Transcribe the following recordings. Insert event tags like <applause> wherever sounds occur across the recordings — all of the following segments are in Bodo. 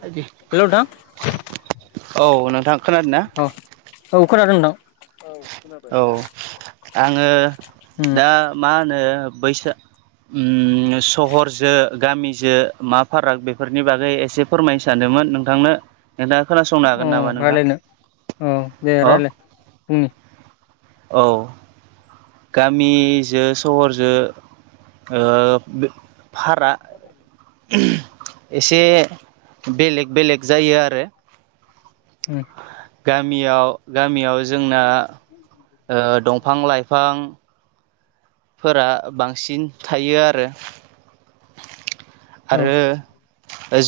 बायदि हेल' ओन्थां औ नोंथां खोनादों ना औ खोनादो नोंथां औ आङो उम दा मा होनो बैसो उम सहरजो गामिजो मा फाराग बेफोरनि बागै एसे फोरमायनो सानदोमोन नोंथांनो। नोंथाङा खोनासंनो औ हागोन नामा नोंथां? रायज्लायनो औ दे अ रायज्लाय बुंनि औ गामिजो सहरजो ओ फारा एसे बेलेग-बेलेग जायो आरो उम गामियाव गामियाव जोंना ओ दंफां-लाइफां फोरा बांसिन थायो आरो। औ आरो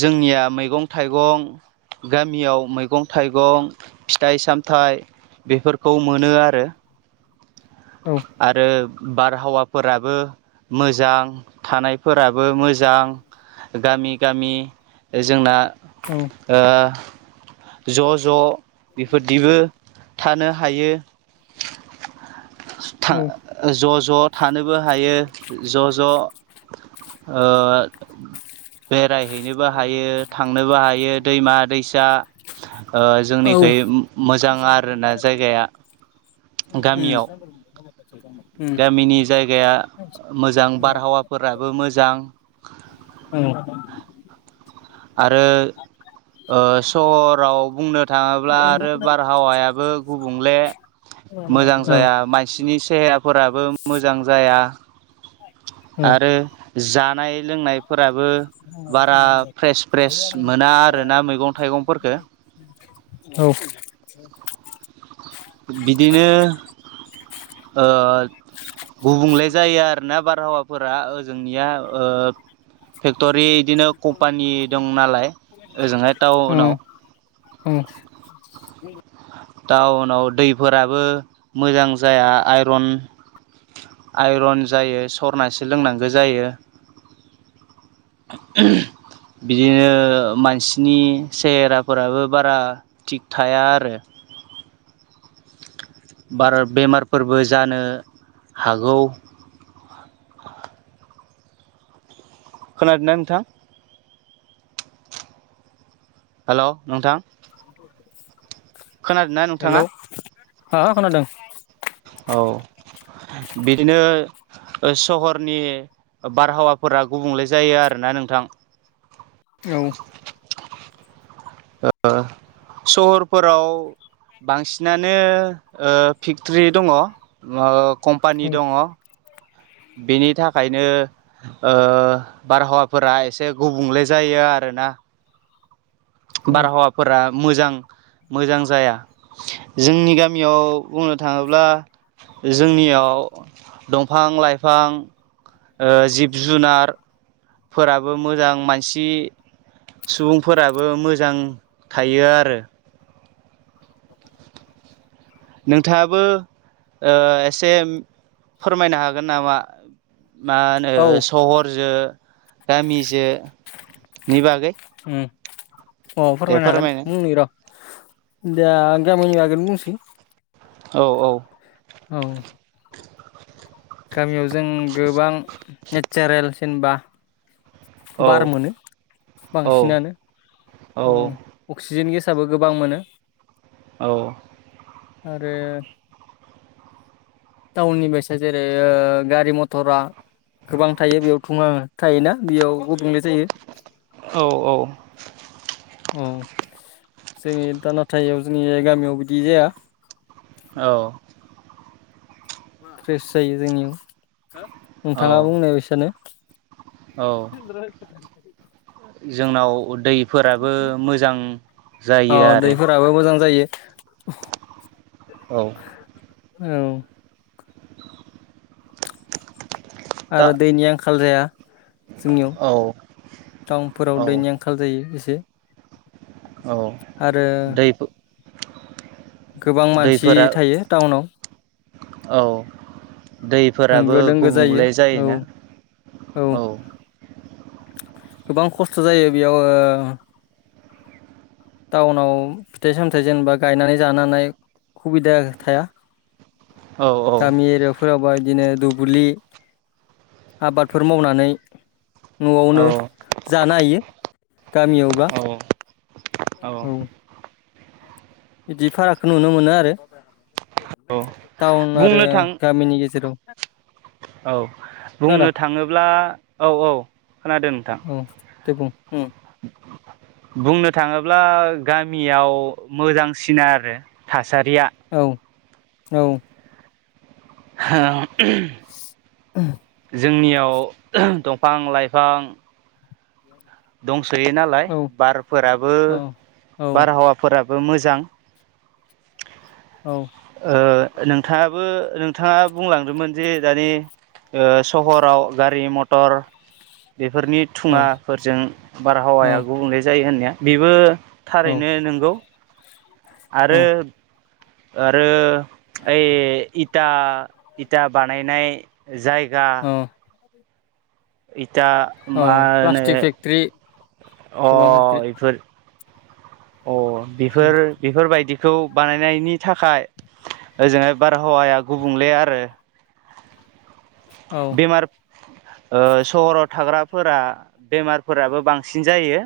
जोंनिया मैगं-थाइगं गामियाव मैगं-थाइगं, फिथाइ-साम थाय बेफोरखौ मोनो आरो। औ आरो बारहावाफोराबो मोजां थानायफोराबो मोजां गामि-गामि जोंना औ ओ ज' ज' बेफोरदिबो थानो हायो। था औ उम ज' ज' थानोबो हायो ज' ज' ओ बेरायहैनोबो हायो थांनोबो हायो दैमा-दैसा ओ औ जोंनिखै मो-मोजां आरोना जायगाया। गामियाव उम गामिनि जायगाया मोजां बारहावाफोराबो मोजां औ आरो ओ सहराव बुंनो थाङोब्ला आरो बारहावायाबो गुबुंले मोजां जाया मानसिनि सेहेराफोराबो मोजां जाया आरो जानाय-लोंनायफोराबो बारा फ्रेस-फ्रेस मोना आरो ना मैगं-थाइगंफोरफोरखो। औ बिदिनो ओ गुबुंले जायो आरोना बारहावाफोरा ओजोंनिया ओ फेक्ट'रि इदिनो कम्पानि दं नालाय ओजोंहाय टाउनाव उम टाउनाव दैफोराबो मोजां जाया आइरन आइरन जायो सरनासो लोंनांगो जायो। <inaudible> बिदिनो मानसिनि सेहेराफोराबो बारा थिग थाया आरो बारा बेमारफोरबो जानो हागौ। <inaudible> खोनादोंना नोंथां? हेलौ नोंथां <inaudible> खोनादों ना नोंथाङा? हो खोनादोंं। औ बिदिनो ओ सहरनि ओ बारहावाफोरा गुबुंले जायो आरो ना नोंथां। औ, ओ सहरफोराव बांसिनानो ओ फिक्टरि दङ'। ओ कम्पानि औ दङ' बेनि थाखायनो ओ बारहावाफोरा एसे गुबुंले जायो आरो ना। औ बार'हावा फोरा मोजां मोजां जाया जोंनि गामियाव बुंनो थाङोब्ला जोंनियाव दं फां लाइफां ओ जिब जुनार फोराबो मोजां मानसि सुबुंफोराबो मोजां थायो आरो। <unintelligible> नोंथाङाबो ओ एसे फोरमायनो हागोन नामा? मा होनो औ सहरजो गामिजो नि बागै? उम, अ फोरमायनो हागोन बुंनि र' दा गामिनि बागैनो बुंसैै औ औ। औ। गामियाव जों गोबां नेचारेल जेनेबा औ बार मोनो औ बांसिनानो औ ओ अक्सिजेन गेस साबो गोबां मोनो। औ। आरो टाउननि बायसा जेरै गारि मथरा गोबां थायो बेयाव थुङा थायोना बेयाव गुबुंले जायो। औ औ। अ, जोंनि दा नाथाय जोंनि गामियाव बिदि जाया। औ। फ्रेस जायो जोंनियाव औ नोंथाङा बुंनाय बायसानो औ <unintelligible> जोंनाव दैफोराबो मोजां जायो अ आरो। दैफोराबो मोजां जायो औ। औ। दा आरो दैनि आंखाल जाया जोंनियाव। औ औ टाउनफोराव दैनि आंखाल जायो एसे। औ आरो दैफो गोबां मानसि थायो टाउनाव। औ। दैफोराबो होंगो दोंगो जायो गुबुंले औ जायोना? औ। <inaudible> गोबां खस्थ' जायो बेयाव ओ टाउनाव फिथाइ सामथाइ जेनेबा गायनानै जानानै हुबिदा थाया। औ गामि एरियाफोराबाय इदिनो दुबुलि आबादफोर मावनानै औ न'आवनो जानो हायो गामियावबा औ औ। बिदि पाराकखौ नुनो मोनो आरो। टाउन आरो बुंनो थां गामिनि गेजेराव। औ बुंनो र' थांङोब्ला औ औ खोनादों नोंथां। औ दे बुं बुंनो थांङोब्ला गामियाव मोजांसिन आरो थास सारिया। औ औ होम <unintelligible> जोंनियाव दंफां लाइफां दंसोयो नालाय औ बारफोराबो औ औ बारहावाफोराबो। बो मोजां औ नोंथांङाबो नोंथांङा बुंलांदोंमोन। जे दानि सहराव गारि मथर। मटर बेफोरनि थुङाफोरजों बारहावाया गुबुंले जायो होननाया। बेबो औ थारैनो नंगौ आरो। औ आरो ओइ इथा इथा बानायनाय। जायगा दा औ मा होनो? प्लास्टिक फेक्ट्रि अ गोबां फेक्ट्रि इफोर अ बेफोर बेफोरबायदि खौ बानायनायनि थाखाय ओजोंहाय बारहावाया गुबुंले आरो। आरो औ सहराव थाग्राफोरा बेमारफोराबो बांसिन जायो।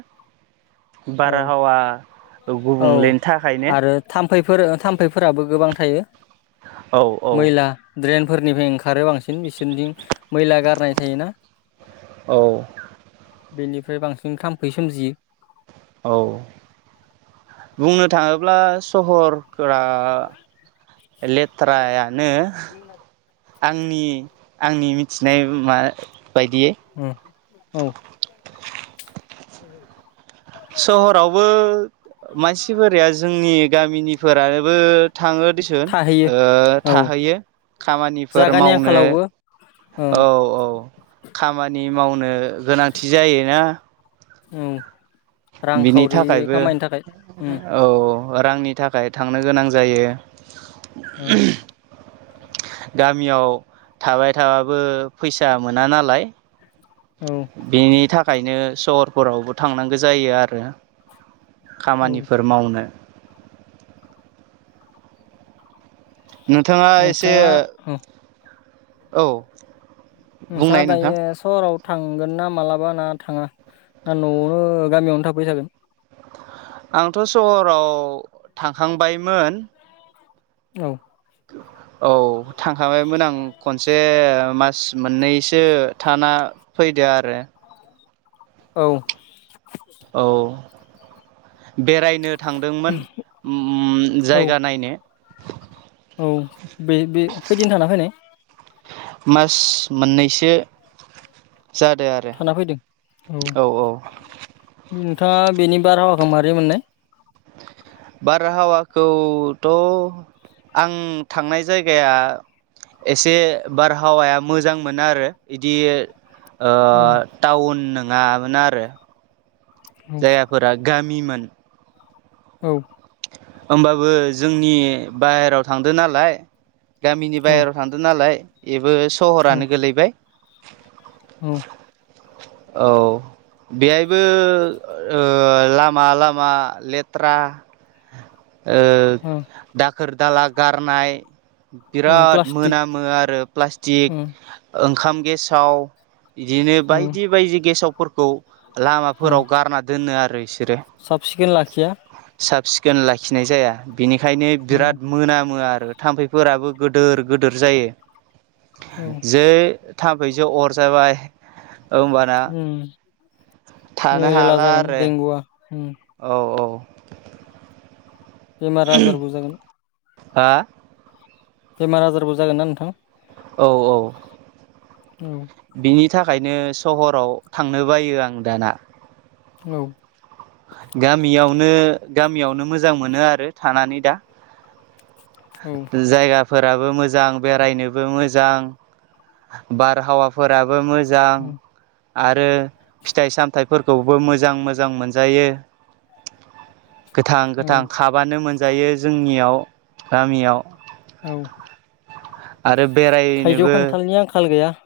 औ बारहावा गुबुंलेनि थाखायनो थामफैफोरा थामफैफोराबो गोबां थायो औ औ मैला देन फोरनिफ्राय ओंखारो बांसिन बिसोरनिथि मैला गारनाय थायोना। औ बेनिफ्राय बांसिन थाम्फै सोमजियो। औ बुंनो थांङोब्ला सहरफोरा लेथ्रायानो आंनि आंनि मिथानाय मा बायदियै औ औ उम सहरावबो मानसिफोराया जोंनि गामिनिफोरानोबो थांङो दिसुन थाहैयो औ थाहैयो खामानिफोर जागानि मावनो। आंखालावबो औ औ खामानि मावनो गोनांथि जायोना। औ बिनि रांखावरि थाखायबो खामायनो थाखाय उम औ रांनि थाखाय थांनो गोनां जायो। औ गामियाव थाबाय थाबाबो फैसा मोना नालाय। औ बेनि थाखायनो सहरफोरावबो थांनांगौ जायो आरो। औ खामानिफोर मावनो। नोंथांङा एसे नोंथाङा औ औ नोंथाङा बुंनाय नोंथां दायो सहराव थांगोन ना मालाबा ना थांङा ना नआवनो गामियावनो थाबायथागोन। आंथ सहराव थांखांबायमोन। औ <unintelligible> औ थांखाबायमोन आं खनसे मास मोननैसो थाना फै दि आरो। औ। औ बेरायनो थांदोंमोन उम औ जायगा नायनो औ बे बे खैदिन थाना फायनाय? मास मोननैसो जादो आरो थाना फैदों औ औ। थाङा बेनि बारहावाखो मारै मोननाय? बारहावाखौथ' आं थांनाय जायगाया एसे बारहावाया मोजांमोन आरो इदि ओ औ टाउन नोङामोन आरो औ जायगाफोरा गामिमोन। औ। होमबाबो जोंनि बाहेराव थांदो नालाय। गामिनि औ बायहेरायाव थांदों नालाय एबो औ सहरानो गोलैबाय। औ। बेहायबो ओ लामा लामा लेथ्रा ओ औ दाखोर दाला गारनाय। औ बिराद प्लास्टिक मोनामो आरो प्लास्टिक, ओंखाम गेसाव, इदिनो बायदि बायदि गेसावफोरखौ लामाफोराव गारना दोनो आरो इसो सफ सिखोन लाखिया। खोन लाखिनाय जाया। बेनिखायनो औ बिराद मोनामो आ आरो थाम्फैफोराबो गोदोर गोदोर जायो। जै थाम्फैजों अरजाबाय ओमबाना मेरेला जागोन देंगुआ। औ औ। बेमार आजारबो जागोन। हा? बेमार आजारबो जागोन ना नोंथां? औ औ। औ। बिनि थाखायनो सहराव थांनो बायो आं दाना। औ। गामियावनो गामियावनो मोजां मोनो आरो थानानै दा। औ जायगा फोराबो मोजां, बेरायनोबो मोजां, बारहावाफोराबो मो जां। आरो फिथाइ सामथाइफोरखौबो मोजां मोजां मोनजायो। गोथां औ गोथां खाबानो मोनजायो जोंनियाव गामियाव। औ आरो थाइजौ बेरायनोबो खान्थालनि आंखाल गैया।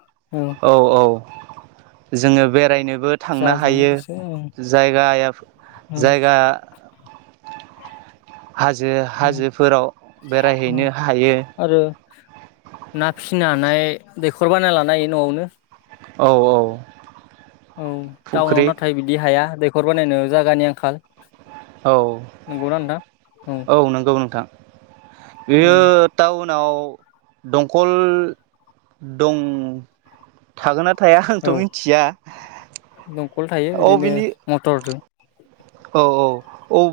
औ औ जोङो बेरायनो बो थांनो जाजानो हायो गोसो औ जागाया औ जायगा हाजो औ हाजोफोराव बेरायहैनो हायो। आरो ना फिसिनो हानाय दैखर बानायना लानो हायो न'आवनो। औ औ। औ टाउनाव फुख्रि नाथाय बिदि हाया, दैखर बानायनो जागानि आंखाल। औ नंगौना नोंथा? औ नंगौ नोंथां। औ बेयो टाउनाव दंखल दं थागोनना थाया आंथ' औ मिथिया, दंखल थायो अ बिदिनो बिनि मटरजों औ औ औ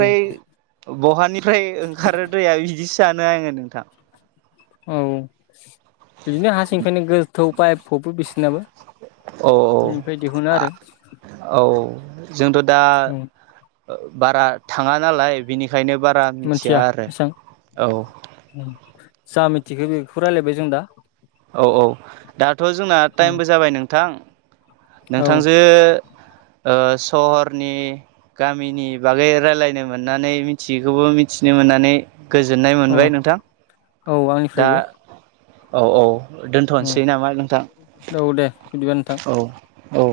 उम बहानिफ्राय ओंखारो दैाया बिदिस सानो आङो नोंथां। औ बिदिनो हारसिंफ्रायनो गोथौ बायफबबो बिसनाबो औ बेनिफ्राय दिहुनो आरो। औ जोंथ' दा औ बारा थाङा नालाय बिनिख ओंखायनो बारा मिथिया आरो औ। थख बेखौ रायजलायबाय जों दा। औ औ दाथ' जोंना उम टाइमबो जाबाय नोंथां औ नोंथांजो। <inaudible> सहरनि गामिनि बागै रायलायनो मोननानै मिथियैखौबो मिथिनो मोनो होननानै गोजोननाय औ मोनबाय नोंथां औ दा आंनिफ्रायबो औ औ। उम दोन्थ'नोसै नामा नोंथां औ दे बिदिबा नोंथां औ। औ।